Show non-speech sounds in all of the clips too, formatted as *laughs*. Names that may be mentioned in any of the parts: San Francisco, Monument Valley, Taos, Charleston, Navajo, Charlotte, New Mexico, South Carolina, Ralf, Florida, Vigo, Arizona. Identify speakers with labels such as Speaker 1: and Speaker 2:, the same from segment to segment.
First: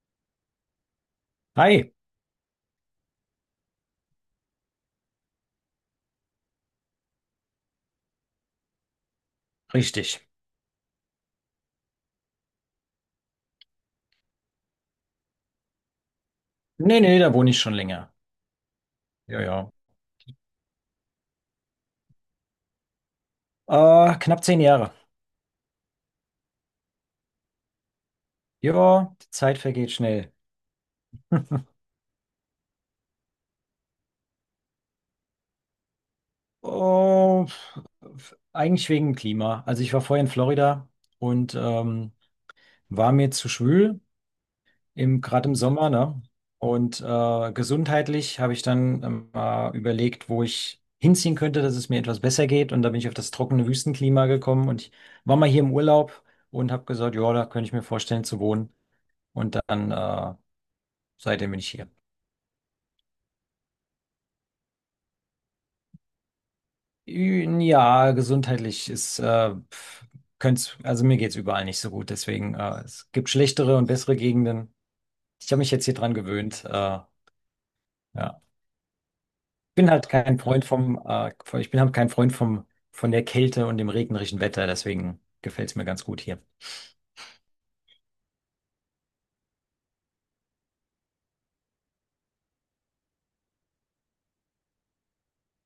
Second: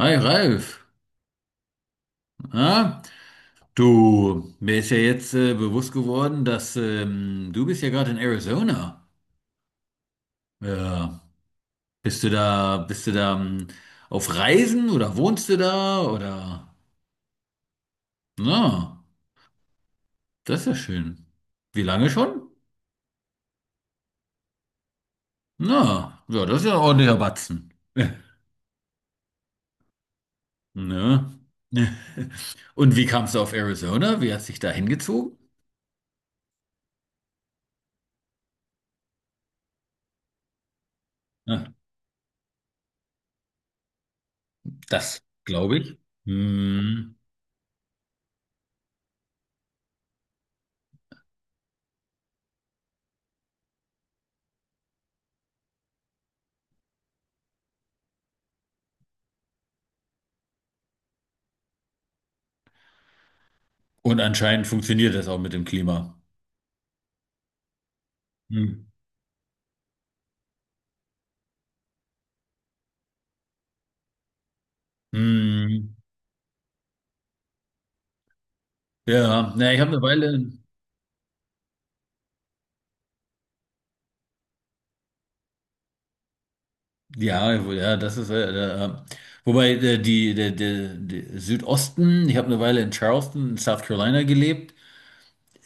Speaker 1: Hi Ralf,
Speaker 2: Hi,
Speaker 1: na? Du, mir ist ja jetzt bewusst geworden, dass du bist ja gerade in Arizona.
Speaker 2: richtig.
Speaker 1: Ja. Bist du da auf Reisen oder wohnst du da oder?
Speaker 2: Nee, nee, da wohne ich schon länger.
Speaker 1: Na,
Speaker 2: Ja, ja.
Speaker 1: das ist ja schön. Wie lange schon?
Speaker 2: Knapp 10 Jahre.
Speaker 1: Na, ja, das ist ja ein ordentlicher Batzen. *laughs*
Speaker 2: Ja, die Zeit vergeht schnell.
Speaker 1: Ne? Und wie kamst du auf Arizona? Wie hast dich da hingezogen?
Speaker 2: Oh, eigentlich wegen dem Klima. Also ich war vorher in Florida und
Speaker 1: Ja,
Speaker 2: war mir zu schwül, im,
Speaker 1: das
Speaker 2: gerade im
Speaker 1: glaube
Speaker 2: Sommer,
Speaker 1: ich.
Speaker 2: ne? Und
Speaker 1: Hm.
Speaker 2: gesundheitlich habe ich dann überlegt, wo ich hinziehen könnte, dass es mir etwas besser geht. Und da bin ich auf das trockene Wüstenklima gekommen und ich war mal hier im Urlaub und habe gesagt, ja, da könnte ich mir vorstellen zu wohnen. Und dann seitdem bin ich hier.
Speaker 1: Und anscheinend funktioniert das auch mit dem Klima.
Speaker 2: Ja,
Speaker 1: Hm.
Speaker 2: gesundheitlich ist, pf, könnt's, also mir geht's überall nicht so gut. Deswegen, es gibt schlechtere und bessere Gegenden. Ich habe mich jetzt hier
Speaker 1: Hm.
Speaker 2: dran gewöhnt. Ja.
Speaker 1: Ja, na, ich habe eine Weile,
Speaker 2: Ich bin halt kein Freund vom, von der Kälte und dem regnerischen Wetter. Deswegen gefällt's mir ganz gut hier.
Speaker 1: ja, ja, das ist, wobei die, der Südosten, ich habe eine Weile in Charleston, in South Carolina gelebt.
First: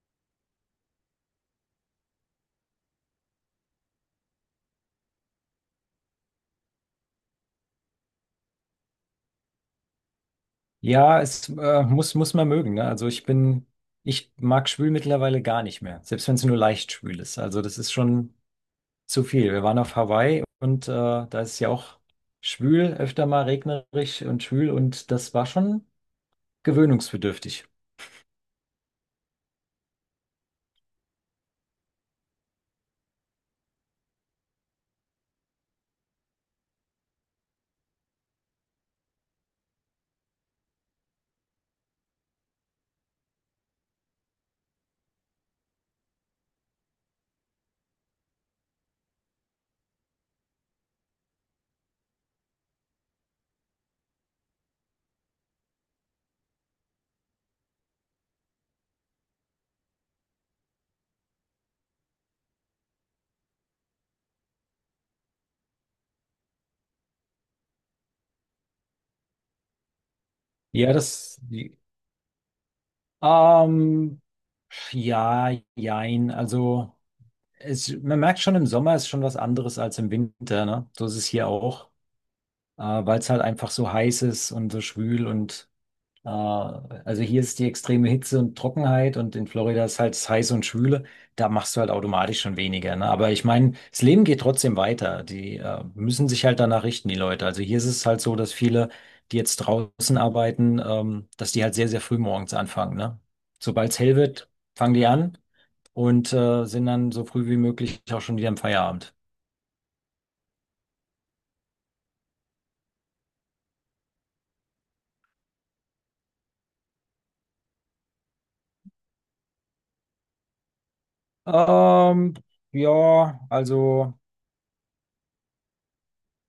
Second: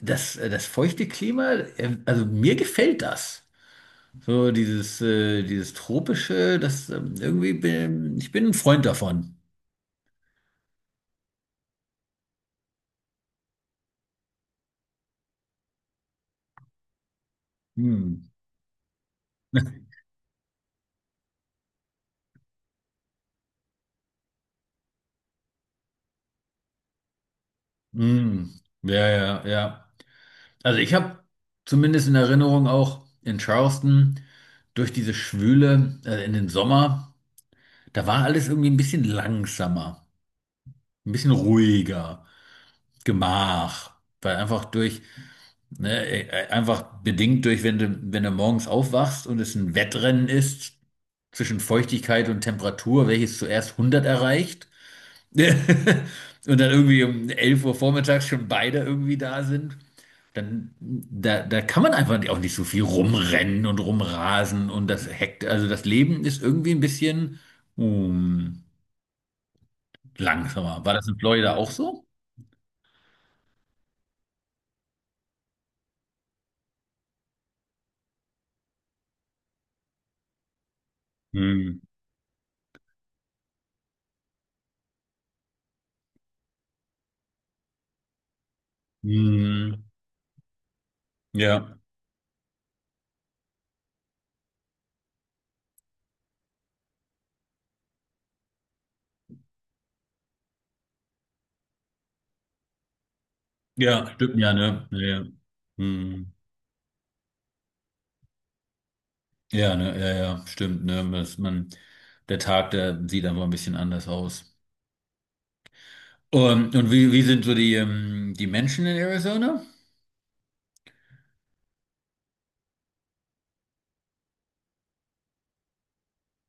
Speaker 1: Das feuchte Klima, also mir gefällt das. So dieses tropische, das irgendwie ich bin ein Freund davon.
Speaker 2: Ja, es muss man mögen, ne? Ich mag schwül mittlerweile gar nicht mehr. Selbst wenn es nur leicht schwül ist. Also das ist
Speaker 1: Hm.
Speaker 2: schon. Zu viel. Wir waren auf Hawaii und da ist es ja auch schwül, öfter mal regnerisch und schwül und das war schon gewöhnungsbedürftig.
Speaker 1: Hm. Ja, ja, ja. Also ich habe zumindest in Erinnerung auch in Charleston durch diese Schwüle, in den Sommer. Da war alles irgendwie ein bisschen langsamer, ein bisschen ruhiger, Gemach, weil einfach durch, ne, einfach bedingt durch, wenn du morgens aufwachst und es ein Wettrennen ist zwischen Feuchtigkeit und Temperatur, welches zuerst 100 erreicht *laughs* und dann irgendwie um 11 Uhr vormittags schon beide irgendwie da sind, dann da kann man einfach auch nicht so viel rumrennen und rumrasen und das hekt, also das Leben ist irgendwie ein bisschen, mm, langsamer.
Speaker 2: Ja,
Speaker 1: War das in Florida auch so?
Speaker 2: ähm, ja, jein. Also es, man merkt schon, im Sommer ist schon was anderes als im Winter, ne? So ist es hier
Speaker 1: Hm.
Speaker 2: auch, weil es halt einfach so heiß ist und so schwül und also hier ist die extreme Hitze und Trockenheit und in
Speaker 1: Hm.
Speaker 2: Florida ist halt heiß und schwüle. Da machst
Speaker 1: Ja,
Speaker 2: du halt automatisch schon weniger, ne? Aber ich meine, das Leben geht trotzdem weiter. Die müssen sich halt danach richten, die Leute. Also hier ist es halt so, dass viele, die jetzt draußen arbeiten, dass die halt sehr, sehr früh morgens anfangen, ne? Sobald es
Speaker 1: ja,
Speaker 2: hell
Speaker 1: stimmt
Speaker 2: wird,
Speaker 1: ja, ne?
Speaker 2: fangen
Speaker 1: Ja,
Speaker 2: die
Speaker 1: ja.
Speaker 2: an
Speaker 1: Hm.
Speaker 2: und sind dann so früh wie möglich auch schon wieder im Feierabend.
Speaker 1: Ja, ne, ja, ja, stimmt, ne? Dass man, der Tag, der sieht einfach ein bisschen anders aus. Und wie sind so die, die Menschen in Arizona?
Speaker 2: Ähm, ja, also.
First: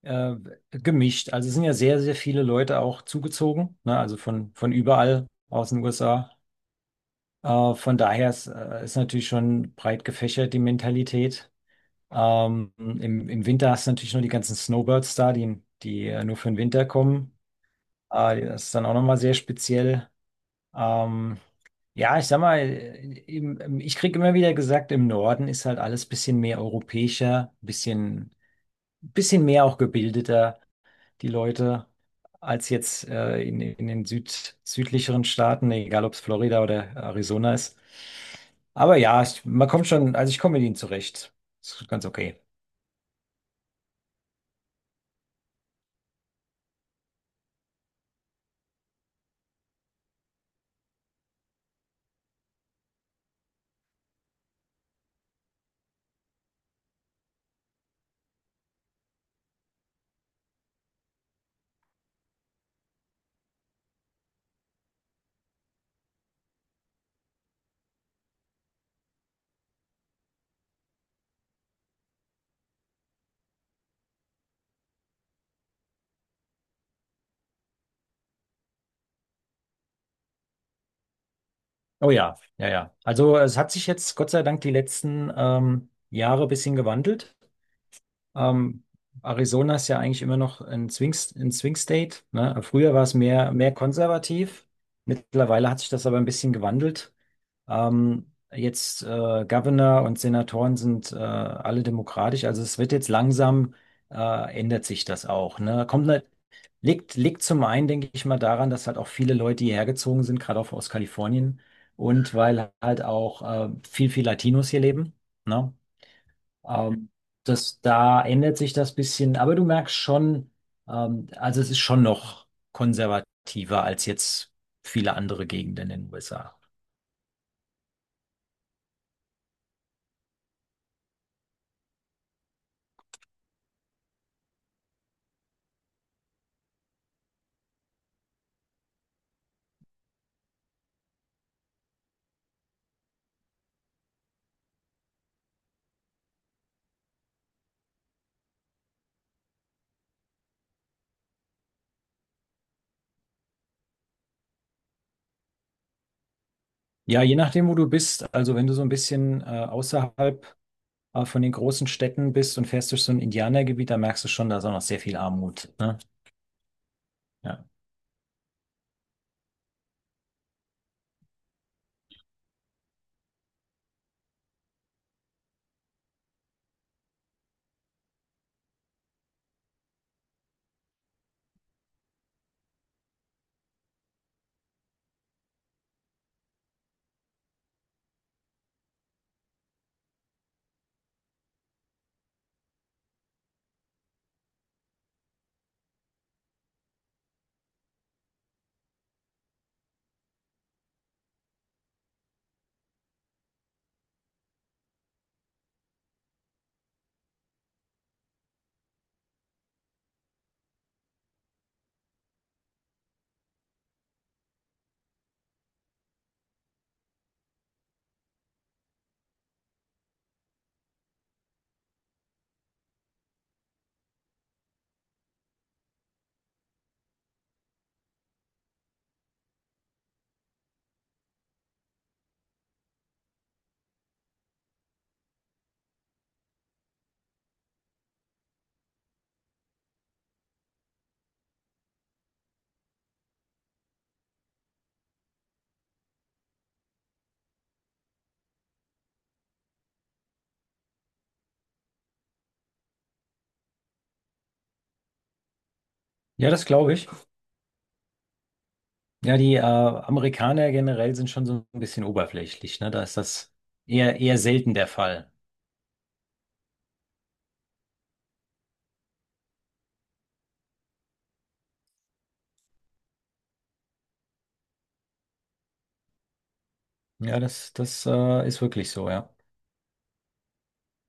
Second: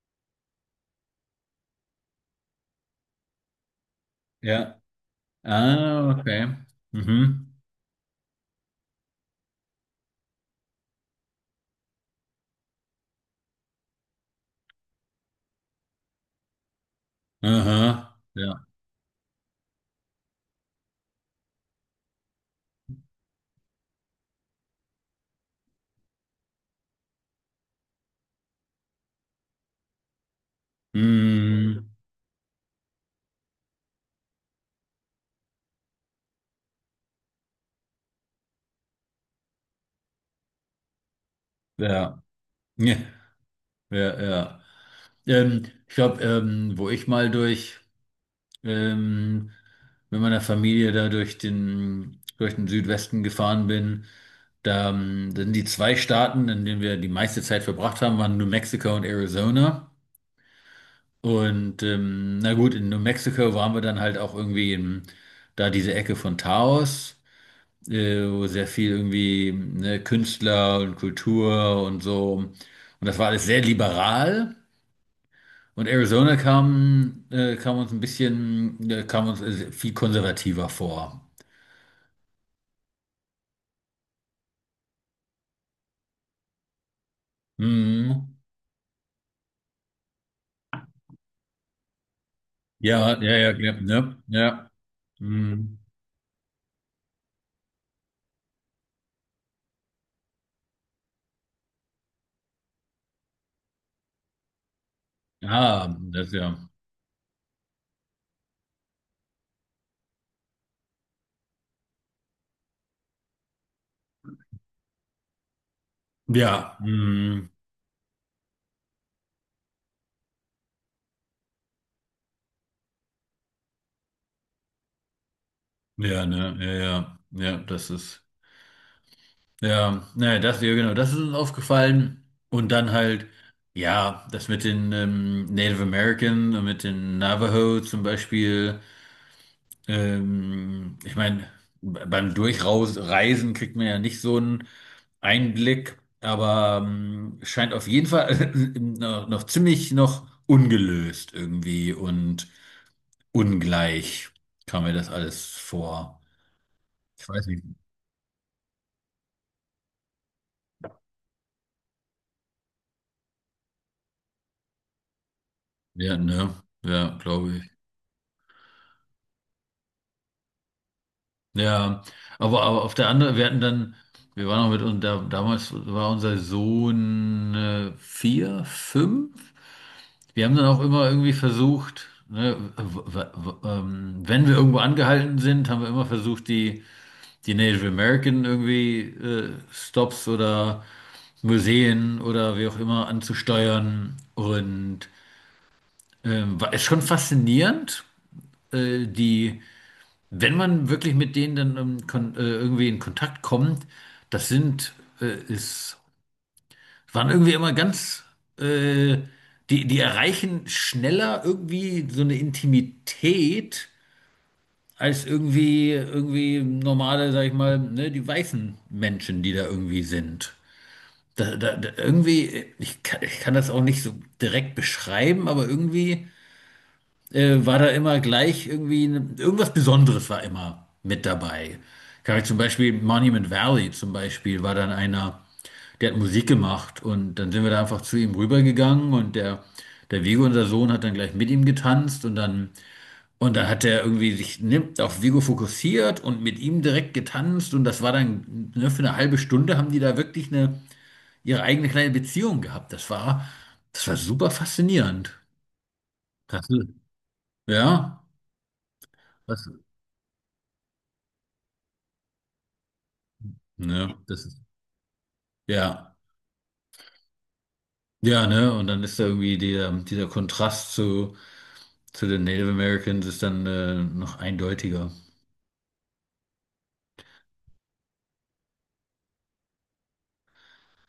Speaker 2: äh, Gemischt. Also es sind ja sehr, sehr viele Leute auch zugezogen, ne? Also von
Speaker 1: Ja.
Speaker 2: überall aus den
Speaker 1: Ah,
Speaker 2: USA.
Speaker 1: okay. Mhm.
Speaker 2: Von daher ist, ist natürlich schon breit gefächert die Mentalität. Im Winter hast du natürlich nur die ganzen Snowbirds da, die, die nur für den Winter kommen.
Speaker 1: Aha.
Speaker 2: Das
Speaker 1: Ja.
Speaker 2: ist dann auch nochmal sehr speziell. Ähm, ja, ich sag mal, ich krieg immer wieder gesagt, im Norden ist halt alles bisschen mehr europäischer, bisschen, bisschen mehr auch gebildeter, die Leute,
Speaker 1: Hm.
Speaker 2: als jetzt in den Süd, südlicheren Staaten, egal ob es Florida oder Arizona ist. Aber ja, ich, man kommt schon, also ich komme mit ihnen zurecht. Ist ganz
Speaker 1: Ja.
Speaker 2: okay.
Speaker 1: Ja, ja, ja. Ich glaube, wo ich mal durch. ähm, mit meiner Familie da durch den Südwesten gefahren bin. Da sind die zwei Staaten, in denen wir die meiste Zeit verbracht haben, waren New Mexico und Arizona. Und na gut, in New Mexico waren wir dann halt auch irgendwie in, da diese Ecke von Taos, wo sehr viel irgendwie ne, Künstler und Kultur und so. Und das war alles sehr liberal. Und Arizona kam uns ein bisschen, kam uns viel konservativer vor.
Speaker 2: Oh ja, ja, ja. Also es hat sich jetzt Gott sei Dank die letzten Jahre ein bisschen gewandelt.
Speaker 1: Mhm.
Speaker 2: Ähm, Arizona ist ja eigentlich immer noch ein Swing State, ne? Früher war
Speaker 1: Ja,
Speaker 2: es
Speaker 1: ja, ja,
Speaker 2: mehr,
Speaker 1: ja,
Speaker 2: mehr
Speaker 1: ne?
Speaker 2: konservativ.
Speaker 1: Ja.
Speaker 2: Mittlerweile
Speaker 1: Mhm.
Speaker 2: hat sich das aber ein bisschen gewandelt. Jetzt Governor und Senatoren sind alle demokratisch, also es wird jetzt langsam, ändert sich das auch, ne?
Speaker 1: Ah,
Speaker 2: Kommt ne,
Speaker 1: das ja.
Speaker 2: liegt zum einen, denke ich mal, daran, dass halt auch viele Leute hierher gezogen sind, gerade auch aus Kalifornien und weil halt auch viel Latinos hier leben, ne?
Speaker 1: Ja.
Speaker 2: Ähm,
Speaker 1: Mhm.
Speaker 2: Da ändert sich das bisschen, aber du merkst schon, also es ist schon noch konservativer als jetzt viele andere Gegenden in den
Speaker 1: Ja, ne,
Speaker 2: USA.
Speaker 1: ja, ja. Ja, das ist. Ja, naja, das, ja, genau, das ist uns aufgefallen. Und dann halt, ja, das mit den Native American und mit den Navajo zum Beispiel. Ich meine, beim Durchreisen kriegt man ja nicht so einen Einblick, aber scheint auf jeden Fall *laughs* noch ziemlich noch ungelöst irgendwie und ungleich kam mir das alles vor.
Speaker 2: Ja,
Speaker 1: Ich
Speaker 2: je
Speaker 1: weiß nicht.
Speaker 2: nachdem, wo du bist. Also wenn du so ein bisschen außerhalb von den großen Städten bist und fährst durch so ein Indianergebiet, da merkst du schon, da ist auch noch sehr viel Armut. Ne?
Speaker 1: Ja, ne? Ja, glaube
Speaker 2: Ja.
Speaker 1: ich. Ja, aber auf der anderen, wir hatten dann, wir waren auch mit uns, da, damals war unser Sohn 4, 5. Wir haben dann auch immer irgendwie versucht, ne, wenn wir irgendwo angehalten sind, haben wir immer versucht, die Native American irgendwie Stops oder Museen oder wie auch immer anzusteuern. Und ist schon faszinierend, die. Wenn man wirklich mit denen dann kon irgendwie in Kontakt kommt, das sind, ist, waren irgendwie immer ganz, äh, die erreichen schneller irgendwie so eine Intimität als irgendwie normale, sag ich mal, ne, die weißen Menschen, die da irgendwie sind. Da, irgendwie, ich kann das auch nicht so direkt beschreiben, aber irgendwie. War da immer gleich irgendwie ne, irgendwas Besonderes war immer mit dabei. Kann ich zum Beispiel Monument Valley zum Beispiel war dann einer, der hat Musik gemacht und dann sind wir da einfach zu ihm rübergegangen und der Vigo, unser Sohn, hat dann gleich mit ihm getanzt und dann hat er irgendwie sich ne, auf Vigo fokussiert und mit ihm direkt getanzt und das war dann ne, für eine halbe Stunde haben die da wirklich eine ihre eigene kleine Beziehung gehabt. Das war super faszinierend.
Speaker 2: Ja, das
Speaker 1: Das,
Speaker 2: glaube ich.
Speaker 1: ja,
Speaker 2: Ja, die
Speaker 1: was,
Speaker 2: Amerikaner generell sind schon so ein bisschen oberflächlich. Ne? Da ist das
Speaker 1: ne,
Speaker 2: eher
Speaker 1: das ist,
Speaker 2: selten der Fall.
Speaker 1: ja, ja, ne, und dann ist da irgendwie dieser Kontrast zu den Native Americans ist dann noch eindeutiger.
Speaker 2: Ja, das ist wirklich so, ja.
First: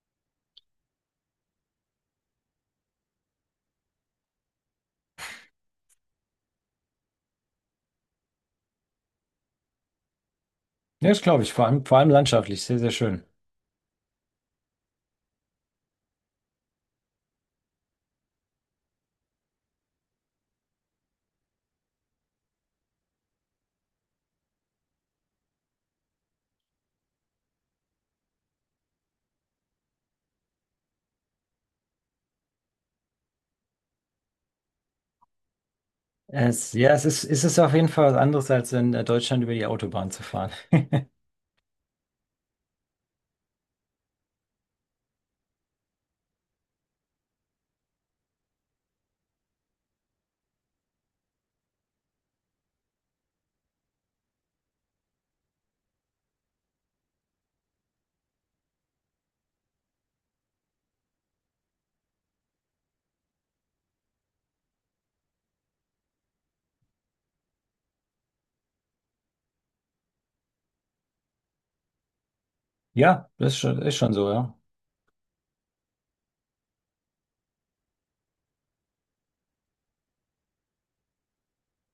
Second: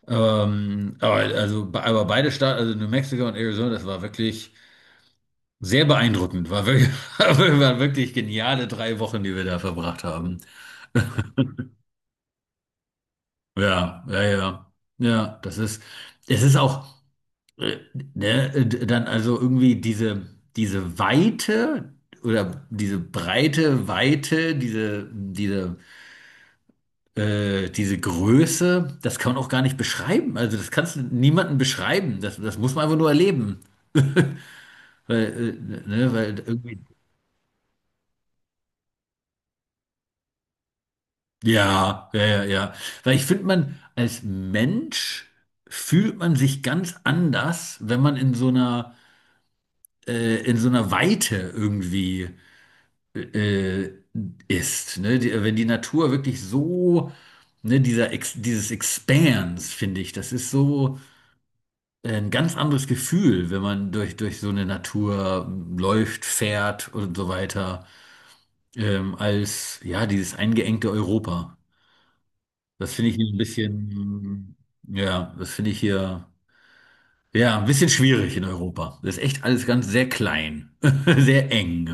Speaker 1: Aber, also, aber beide Staaten, also New Mexico und Arizona, das war wirklich sehr beeindruckend. War wirklich, *laughs* waren wirklich geniale 3 Wochen, die wir da verbracht haben.
Speaker 2: Ja, das glaube ich. Vor allem landschaftlich, sehr, sehr schön.
Speaker 1: Ja, ja, ja. Ja, das ist, es ist auch. äh, ne, dann also irgendwie diese Weite oder diese breite Weite, diese Größe, das kann man auch gar nicht beschreiben. Also das kannst du niemandem beschreiben. Das muss man einfach nur erleben. *laughs* Weil irgendwie,
Speaker 2: Es ist auf jeden Fall was anderes, als in Deutschland über die Autobahn zu fahren. *laughs*
Speaker 1: ja, ja, ja, ja. Weil ich finde, man als Mensch fühlt man sich ganz anders, wenn man in so einer Weite irgendwie. äh, ist. Ne? Wenn die Natur wirklich so, ne, dieses Expanse, finde ich, das ist so ein ganz anderes Gefühl, wenn man durch so eine Natur läuft, fährt und so weiter, als ja, dieses eingeengte Europa. Das finde ich hier
Speaker 2: Ja,
Speaker 1: ein
Speaker 2: das ist schon so,
Speaker 1: bisschen,
Speaker 2: ja.
Speaker 1: ja, das finde ich hier. Ja, ein bisschen schwierig in Europa. Das ist echt alles ganz sehr klein, *laughs* sehr eng.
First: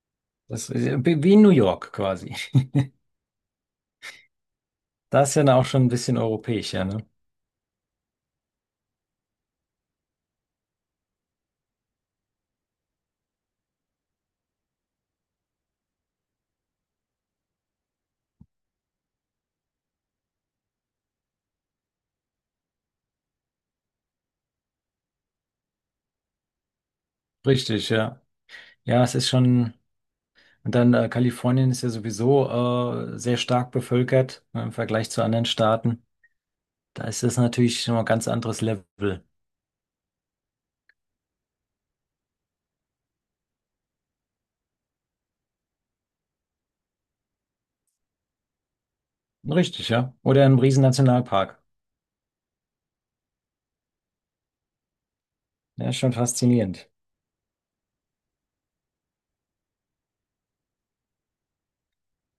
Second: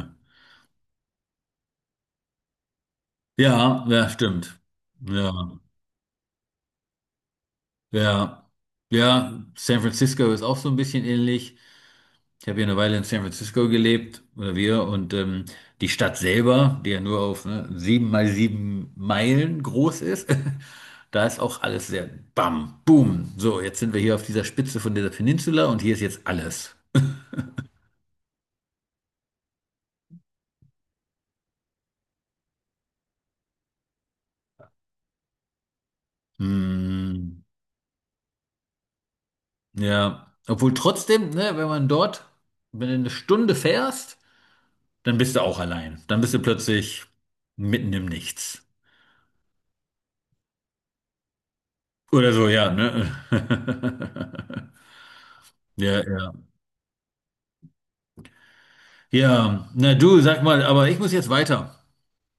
Speaker 2: Das ist ja wie in New York quasi.
Speaker 1: Ja, ja, stimmt.
Speaker 2: Das
Speaker 1: Ja.
Speaker 2: ist ja dann auch schon ein bisschen europäisch, ja, ne?
Speaker 1: Ja, ja, San Francisco ist auch so ein bisschen ähnlich. Ich habe ja eine Weile in San Francisco gelebt, oder wir, und die Stadt selber, die ja nur auf ne, 7 mal 7 Meilen groß ist, *laughs* da ist auch alles sehr bam, boom. So, jetzt sind wir hier auf dieser Spitze von dieser Peninsula und hier ist jetzt alles.
Speaker 2: Richtig, ja. Ja, es ist schon. Und dann Kalifornien ist ja sowieso sehr stark bevölkert ne, im Vergleich zu anderen Staaten. Da ist das
Speaker 1: Hm,
Speaker 2: natürlich schon mal ein ganz anderes Level.
Speaker 1: ja, obwohl trotzdem, ne, wenn man dort, wenn du eine Stunde fährst, dann bist du auch allein. Dann bist du plötzlich mitten im Nichts.
Speaker 2: Richtig, ja. Oder ein riesen Nationalpark.
Speaker 1: Oder so, ja, ne? *laughs*
Speaker 2: Ja, ist
Speaker 1: Ja,
Speaker 2: schon
Speaker 1: ja.
Speaker 2: faszinierend.
Speaker 1: Ja, na du, sag mal, aber ich muss jetzt weiter.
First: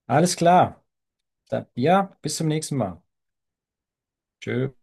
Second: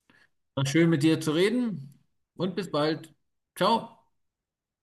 Speaker 2: Alles
Speaker 1: War
Speaker 2: klar.
Speaker 1: schön mit dir zu
Speaker 2: Da,
Speaker 1: reden
Speaker 2: ja, bis zum
Speaker 1: und bis
Speaker 2: nächsten Mal.
Speaker 1: bald. Ciao.
Speaker 2: Tschö.